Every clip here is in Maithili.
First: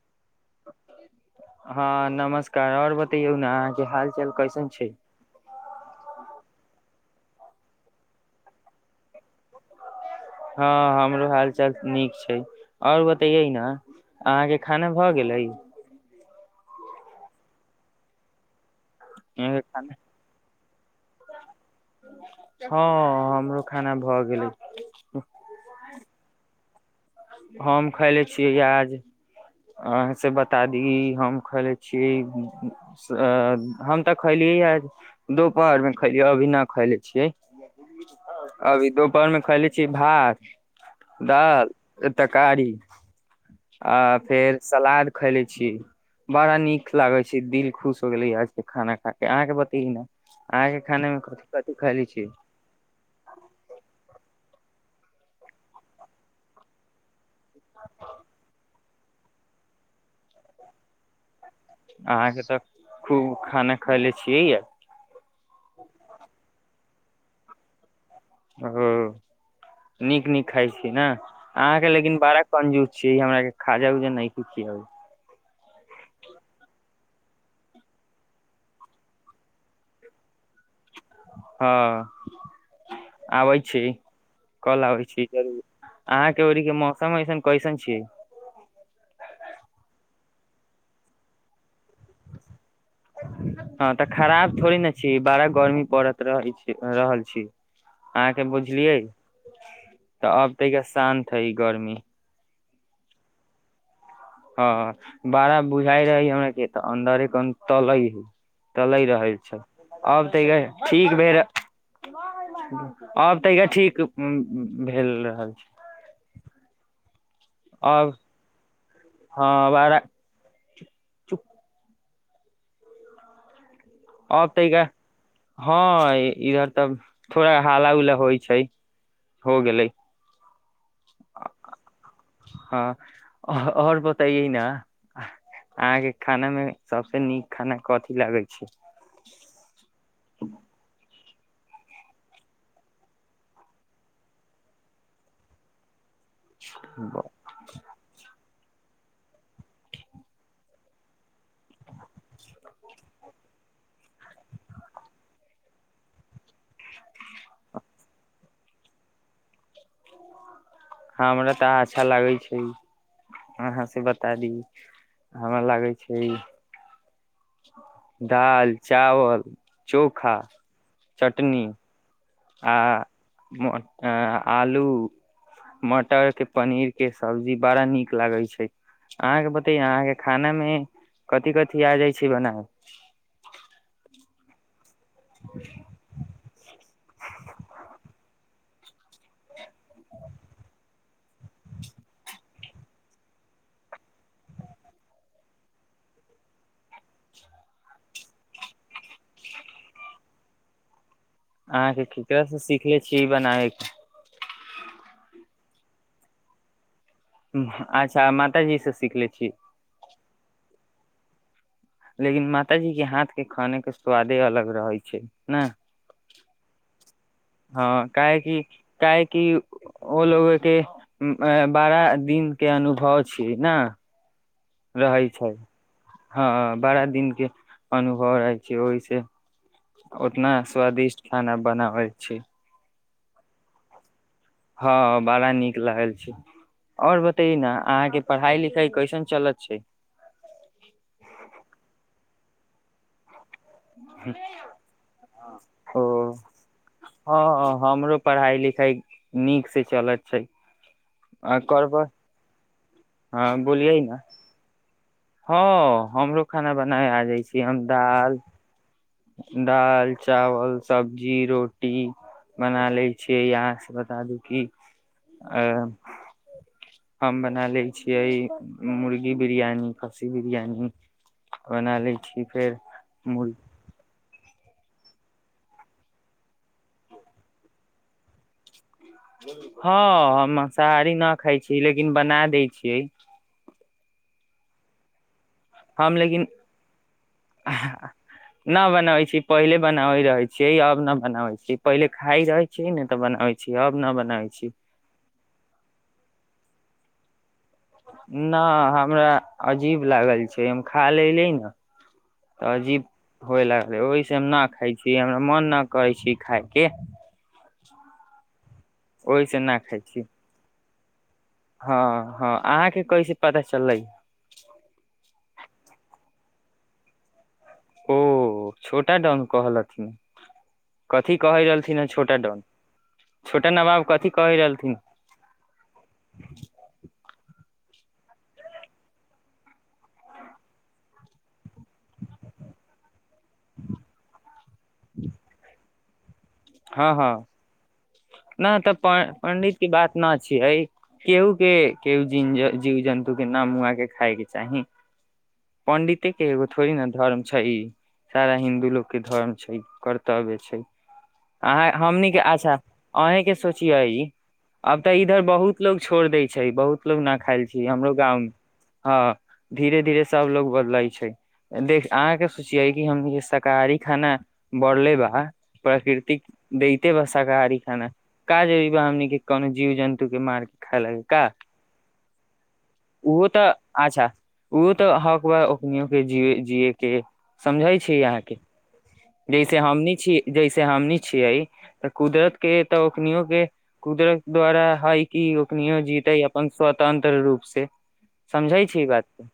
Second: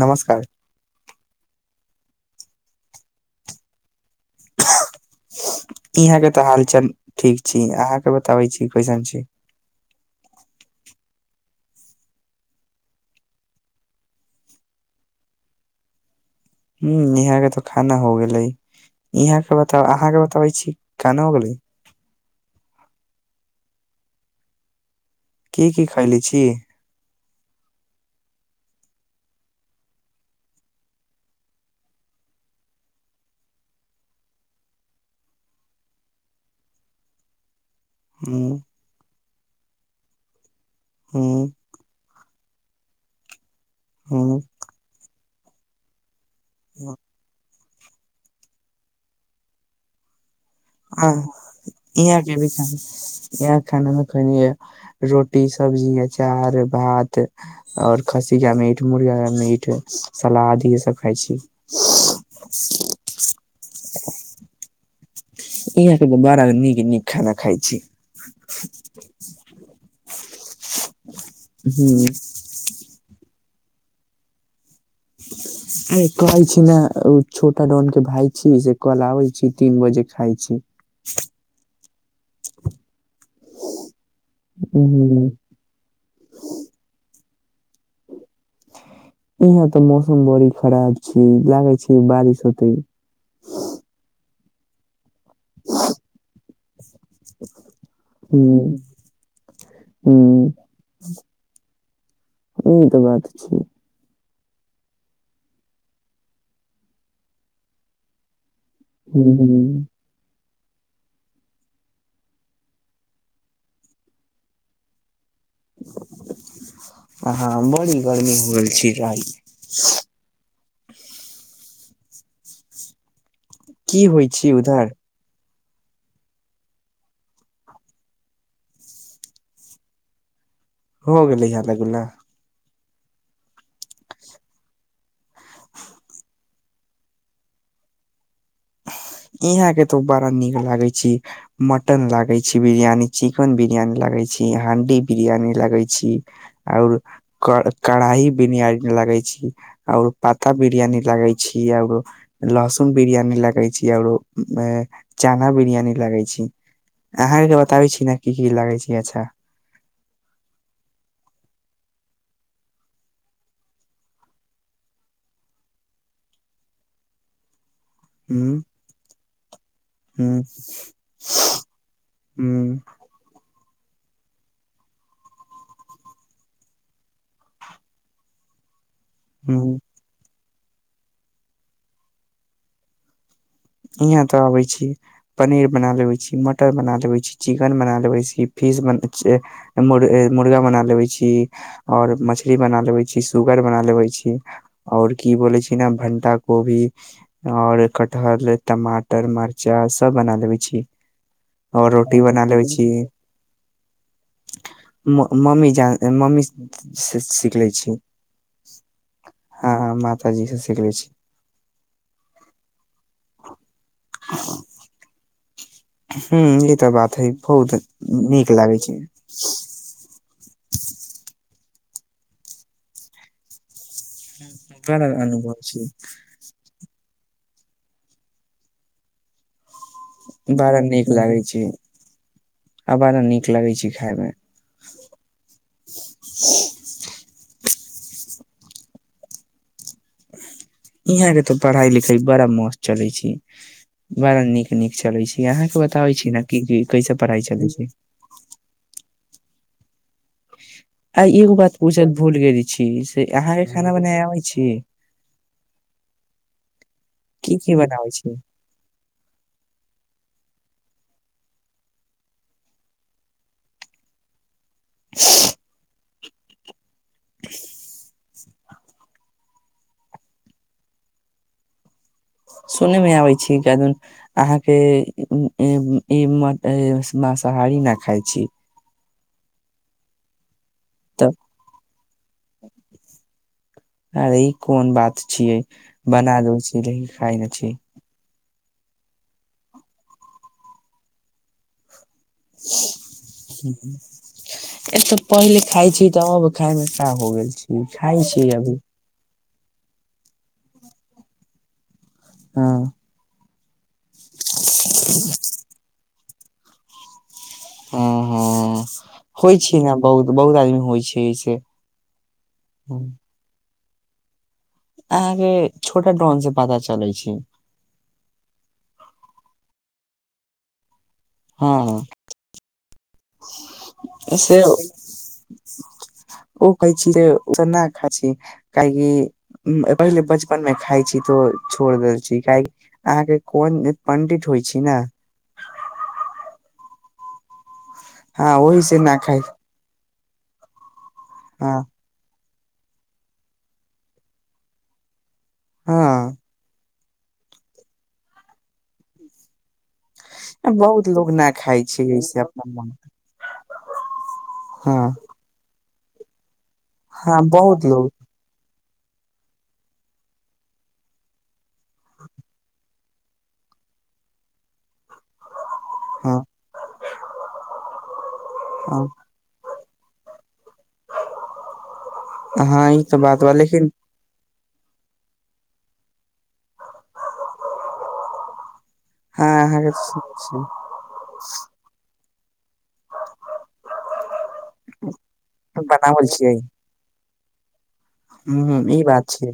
नमस्कार। हँ नमस्कार, आओर बतैयौ ने अहाँके हाल चाल कैसन छै। इहां के तऽ हाल चाल ठीक छी, अहां के बताबे छी कइसन छी। हँ हमरो हाल चाल नीक छै, आओर बतैयै ने अहाँके खाना भऽ गेलै। ह यहाँ के तो खाना हो गेलै, यहां के अहाँके खाना? बतावा अहाँ के बताबै छी खाना हो गेलै। हँ हमरो खाना भऽ गेलै। की की खायले छी? हम खैले छियै आाज अहाँसँ बता दी हम खलै छिय अ हम तऽ खैलियै ह दुपहरमे खलियै अभी न खायले छियै। हुँ अभी दोपहर मे खैले छीय भात हुँ दाल तकारी आ हुँ फेर सलाद खैले छी। बड़ा नीक लागे छै दिल खुश हो गेले आज के खाना खा के। अहाँके बताईए न? अहाँके खाने मे कथी कथी खैली छी? ठ [unintelligible] यहा खाना मे खैनीये रोटीसब्जी, अचार भात और खसीया मीट मुर्गा मीट सलाद इ सब खाई छी। अहाँके तऽ खूब खाना खएले छियै या। इहाँके तऽ बड़ा नीक नीक खाना खाइ छी। ओ नीक नीक खाइ छी ने अहाँके हुँ लेकिन बारह पंजूस छीिय हमरा के खाजा उऊजा नहि कोइ खियावे आय कहै छी ने छोटा डोन के भाय छी से कल आबै छी तीन बजे खााय छी। [unintelligible] हँ आबै छी कल आबै हूं छी जरूर [unintelligible] अहाँ के ओड़ी के मौसम ऐसन कैसन छियै? यहाँ तऽ मौसम बड़ी खराब छै लागे छै बारिश होते। [unintelligible] हँ तऽ खराब थोड़े ने छी बड़ा गर्मी पड़त रहै छै। रहल छी अहाँके हूं बुझलियै तऽ हूं अब त शान रही ई गर्मी। ई तऽ बात छी। हँ बड़ा बुझााय रहै हमरा के तऽ अन्दरे कन तलै ह। चलहि रहल छ हूं आब तऽ ठीक भेल र [unintelligible] [unintelligible] आब तऽा ठीक भेल रहल। ह बड़ी अब गर्मी होल छै र। हँ बड़ा चुप की होइ छी आब तै क उधर हँ इधर तब थोड़ा हाला उला होइ छै हो गेले। हो गेलै यहाँ तग [unintelligible] हँ ह आओर बताइयए न [unintelligible] अहाँके खाना मे सबस नीक खाना कथी लगै छै? यहाँ के तो बड़ा नीक लागे छी मटन लागे छी, बिरियानी चिकेन बिरियानी लागे छी, हंडी बिरियानी लगे छी। आओर कढ कढ़ाई बिरियानी लगै छी आओर पाता बिरियानी लगै छी कि आओर लसुन बिरियानी लगै छी आओरो अ में चना बिरियानी लगै छी। अहाँकेके बताबै छी ने की की लागै छै अच्छा? हमरा तऽ अच्छा लागै छै। अहाँ से बता दी हमरा लागे छै ह्म्म दाल, चावल, चोखा, ह्म्म चटनी ह्म्म आ म आ आलू। मटर के पनीर के सब्जी बड़ा नीक लागे छै। आहाँके ह्म्म। बतैया आहाँके खाना मे कथि- कथि आ जाय छै बना? यहाँ तऽ आबेै छी पनीर बना लेवे छी मटन बना लेवे छी चिकेन बना लेवे छी। फीस बन मुर-मुर्गा बना लेबे छी। और मछली बना लेवे छी सुगर बना लेवै छी। और की बोले छी ने भण्टा कोबी और कटहल। टमाटर मरचा सब बना लेबेै छी। और आहाँके रोटी किकड़ा बना से लेबे छी सिखले छियै ई बनाबे के? म मम्मी जाय मम्मी से- सिखले हूँ अच्छा माताजी से सिखले छी? आहाँ माताजी सँ शिखले छी। लेकिन मातााजी के हाथ के खाने के स्वादे अलग रहेै छै न। हूँ ई तऽ बात है बहुत हँ नीक काहेकि लागै छै। काहेकि ओ लोग के बारा दिन के अनुभव छैय न। [unintelligible] रहै छै हँ बड़ा दिनके अनुभव रहै छै ओहिसे। ओतना बड़ा नीक स्वादिष्ट लागे खाना छै बनाबै छै। आ बड़ा नीक लगे छै खाय में। हँ बड़ा नीक लागल छै। और बतायेै नऽ आहाँके पढ़ाई लिखाई कैसन चलत छै? यहाँ के तऽ पढ़ाई लिखाई बड़ा मस्त चलै छै। बारा नीक नीक चलै छै यहाँ के ओ बताबै छी ने कि की कैसे पढ़ाई चलै हँ छै। हमरो पढ़ाई लिखाई नीक से चलत छै। आ एगो बात पूछल भूल गेल छी से हँ आहाँ के खाना बोलियै न बनाय आबै छी? हँ हमरो खाना बनाय आ जाय की छी की हम बनाबै छी दाल- दाल, चावल, सब्जी, रोटी- बना लै छियै आहाँ से बता दू कि अं। हम बना लै छियै मुर्गी बिरयानी खस्सी बिरयानी। बना लै छी। सुनै मे आबै छी मुर्गी कै दिन। आहाँके ई ई माँसाहारी नऽ खाय छी? हँ हम माँसाहारी तऽ नऽ खाय छी लेकिन बना दै छियै। अरे ई कोन बात छियै हम बना लेकिन दै छी लेकिन खाय नै छी? नऽ बनाबै छी पहिले बनाबे रहेै छियै अब नऽ बनाबै छी। पहिले खाय रहै छी नऽ तऽ बनाबै छी अब नै बनाबै छी। ए तऽ पहिले खाय छी तऽ अब खाय में का हो गेल छै? ना हमरा अजीब लागल छै हम खा लेलीय नऽ। हँ तऽ अजीब होए लागलै ओहिस हम नै खाय छी हमरा मन नै करै छी। खायके हँ हँ होय ओहिसे न छै ने खाइ छी बहुत बहुत आदमी होय छै ऐसे हँ, हँ आहाँके कैसे पता चललै? आहाँके छोटा डाॅन से पता चलै छै। ओ छोटा डाॅन कहलथिन कथी कहै रहलथिन हँ छोटा डाॅन? से उ कहै छी रे केना खा छी? काहेकि पहिले बचपन मे खाय छी तो छोड़ देल छी काहे की आहाँके। कोन पण्डित होय छी नै? हां-हां हँ न ओहि तऽ से प खाइ पंडित ई बात न छियै केहू के हँ - केहु जीन ज जीव जन्तुके ना मुआके खाइके चाही, पंडिते हँ के एगो थो वही नै धर्म छै ई सारा हिन्दू लोग के धर्म छै, कर्तव्य छै। लोक ना अहां हमनी के अच्छा अहें के सोचियौ ई हँ अब तै ई इधर बहुत लोग छोड़ दय छै, बहुत लोग न हँ खाएल छै बहुत लोग हमरो गाँव मे। हां धीरे-धीरे सब लोग बदलय छै, देख अहाँ के सोचियै की हम जे शाकाहारी खाना बनले बा, हँ प्राकृतिक दैते बा शाकाहारी खाना का जरूरी बा हँ हमनी के कोनो जीव जन्तु के मारके खाए लागै का हँ ई बात ऊहो बा तऽ लेकिन अच्छा उ तऽ हक बा ओखनियौ के जी जीए के समझय छी आहाँ के। हँ जैसे हमनी छी, अहाँके जैसे हमनी छियै तऽ कुदरत के तऽ ओखनीयो के कुदरत के द्वारा हय की ओखनीयो बनावल जीतै छियै अपन स्वतंत्र रूप से ह समझै छी ई बात छै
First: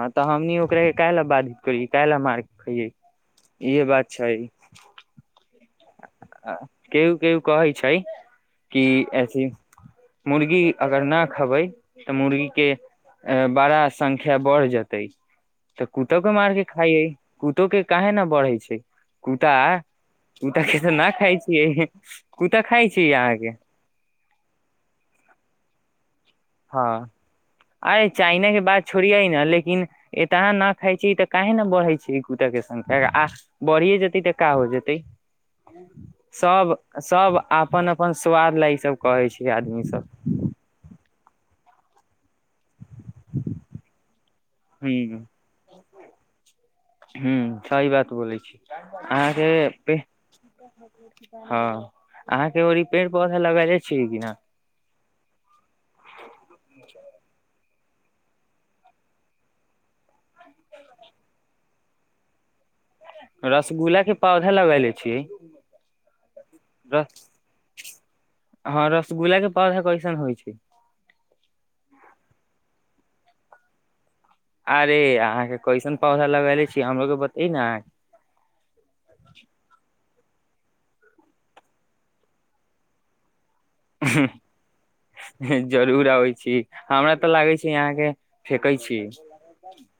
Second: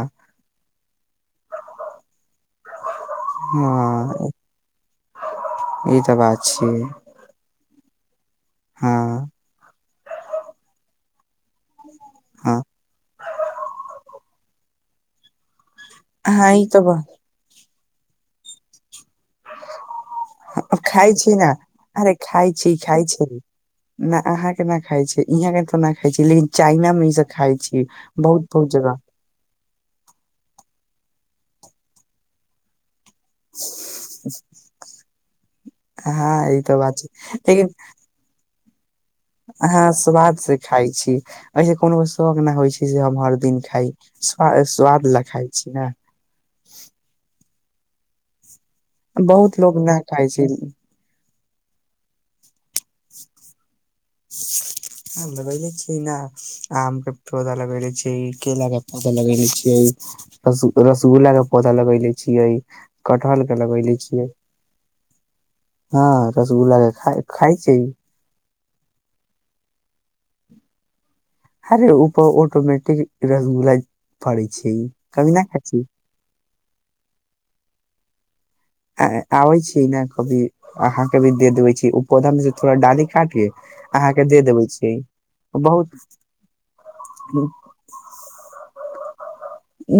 हां तै हमनी ओकरे काहे ल बांध के [unintelligible] काहै ल मार के खईयै हँ इहे बात छै। हँ ई तऽ बात अ-अ छियै केहु-केहु कहय छै की हँ ऐथी मुर्गी अगर न खबै तऽ मुर्गी हँ के ए बड़ा संख्य ख्या बढ़ जेते तऽ कुतो के अहाँ मार के ई तऽ खाय ब- [unintelligible] कुतो के काहे नै बढ़े छै। कुता कुता अब के तऽ खाय छी खाइ न छियै अरे खाय कुता छै, खाइ खाय छी छै। अहाँके न अहां के न खाय छीयै, इहाँ के त न खाय छीयै लेकिन हँ चाइना मे ई सब खाय छी, बहुत-बहुत जगह। छीयै न लेकिन एता ना खाय छी त काहे न बढ़य छै कूता के संख्या आ बढ़िए जेतै त का हो जेतै हँ ई तऽ बात छै सब-सब आपन अ पन स्वाद ल ई सब कहै छै आदमी हां सब स्वाद से खाय छी, ऐसे कोनो शौख न होय छै जे हम हर दिन खाइ स्वा स्वाद लै खाई छी नै हुं सही बात बोलै छी अहाँके बहुत लोग पे न खाइ छै हां अहाँ के ओर ई पेड़-पौधा लगैले छियै कि नै? हां लगैले छीयै न आम के पौधा लगैले छीयै, केेला के पौधा लगैले छीयै। रस-रसगुल्ला के पौधा लगेलय छियै। कटहल के लगैले रसगुल्ला के छियै। पौधा लगेले छियै हां रसगुल्ला के खाए खाइ छी? हां रसगुल्ला के पौधा कैसन होय छै। हरे उपर ऑटोमेटिक रसगुल्ला फड़य छै, अरे कभी न अहाँके खाय छी। कैसन पौधा लगैले छी हमरो के बतेई न ऐं आबै छीयै नै कभी अहाँके भी दे देबय छीयै उ पौधा मे से थोड़ा डाली काट के अहाँके दे देबै छी बहुत जरूर आबै छी, हमरा तै लागै छै। छै अहाँ के फेेकै छीयै।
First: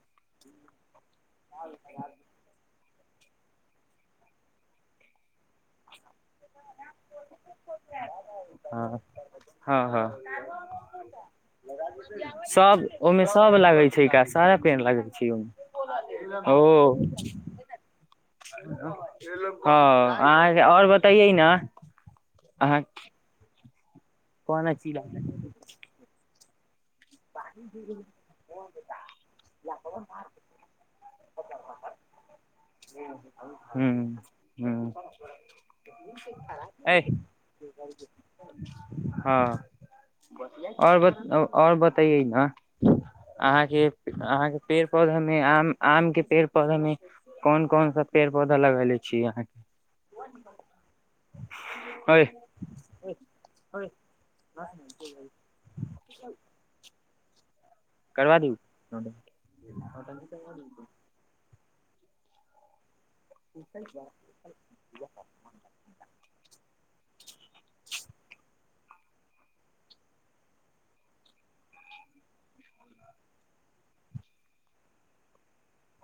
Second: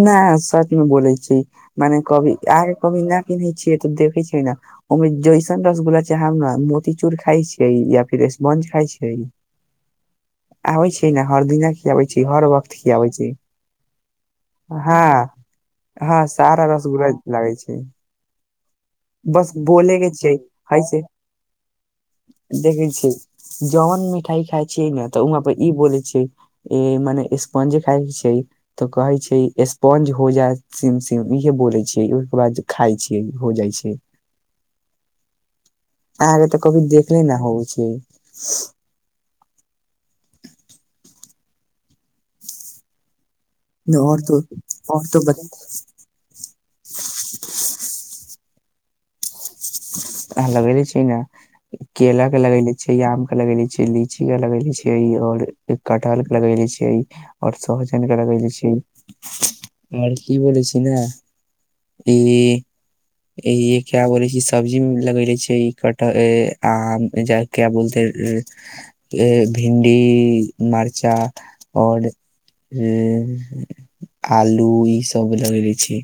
न सच मे बोलय छी। मने कभी आगे कभी ना पिन्है छियै तऽ देखै छै न। ओहि जैसन रसगुला चाहब न मोतीचूर खाइ छियै, या फिर बन खाय छै। ह - ह। आबै छै न हर दिना की आबै छै हर वक्त की आबै छै। कोन लागै छै ई का सारा पेड़ हा लागै छै ओहिमे - हा सारा ओ रसगुल्ला लागै छै। बस बोले हँ के छियै अहाँके है और से बतैयै न अहाँ जहन मिठाई खाय कोन छियै चीज न तऽ ऊहाँ पर ई बोलै छियै मने स्पंजी टाइप छै। तऽ कहे छै स्पॉन्ज हो जाय सिम- सिम इहे बोले छैै। ओहिके बाद खाय छीयै हो जाइ छै। हू- हू। आहा रैहते तऽ कभी देखले न हौ छै। ह और बताव और बताइए न। अहाँके, आओर तो अहाँके पेड़ आओर पौधा तो मे बता आम- आम के पेड़ पौधा में कोन - कोन सा पेड़ पौधा लगेले छी अहाँ। आहा लगैले छी न, अहाँ केेला के लगैले छि, आम के लगेले छी, लीची के लगेले छीयेय और कटहल के लगेेले छीयेय। और सोहजन के करबा लगौले दू छी, और की बोलै छी न ई ई क्या बोलै छी सब्जी मे लगैले छीयइ कटहर, आम क्या बोलते ए भिन्डी मर्चा और हे आलू ई सब लगैने छी।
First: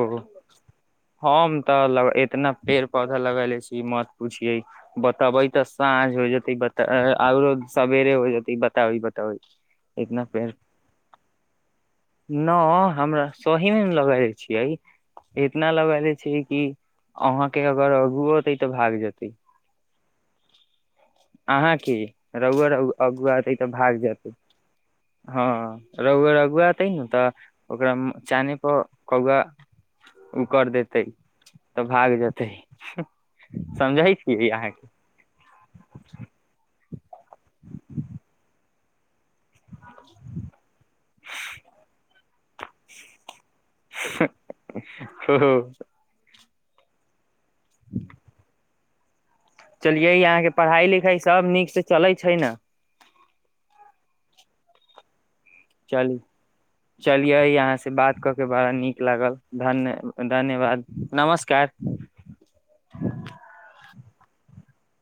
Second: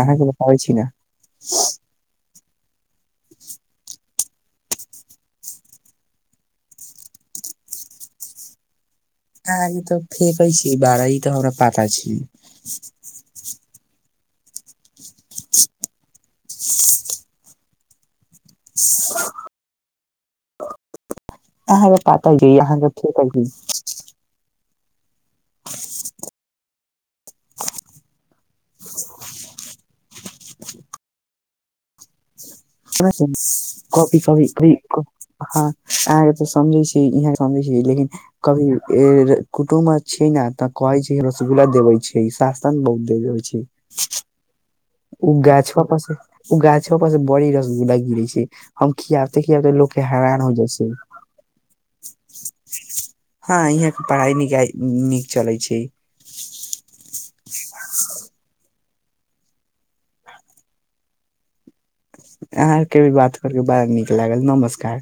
अहाँ के बताबै छी न। हम तऽ एतना पेड़ पौधा लगेले छी मत पूछिये। बतबै तऽ साँझ हो जेतै। ओरो सबेरे हो जेतै बताबै बताबै ह ई तऽ इतना फेेकै पेड़ छी बड़इ तऽ हमरा पाता छे। न हमरा सही में लगेले छीये, इतना लगैले छीये कि अहाँ के अगर अगूवो होतै तऽ भाग जेतै। अहाँ के अहाँके पता य रहुुआ अहाँके रहु फेकै अगु छी अतै तऽ भाग जेतै। हँ रगुआ रगुआते तऽ ओकरा चान पर कौआ ओ कर देतै तऽ भाग जेतै। समझै छियै अहाँके [unintelligible] ह अहाँके तऽ समझै छी इहे समझै छी, लेकिन कभी कुटुम आ छै न तऽ कहे छै रोसगुला देवे छै। शासन बहुत दे देेछै। हाहा ओ गाछबा पर से ओ गाछबा पर से बड़ी रसगुल्ला गिरै छै। हम खियाबते- खियाबते लोक के चलियै हैरान हो अहाँके जाइ पढ़ाइ छै। लिखाइ सब नीक से चलै छै ने ह यहाँ के पढ़ाई निखाइ नीक चलै छै। हेलो। चलियै यहाँ से बात कऽ के बड़ा नीक लागल धन्य धन्यवाद, नमस्कार। अहाँके भी बात करके बड़ा नीक लागल नमस्कार।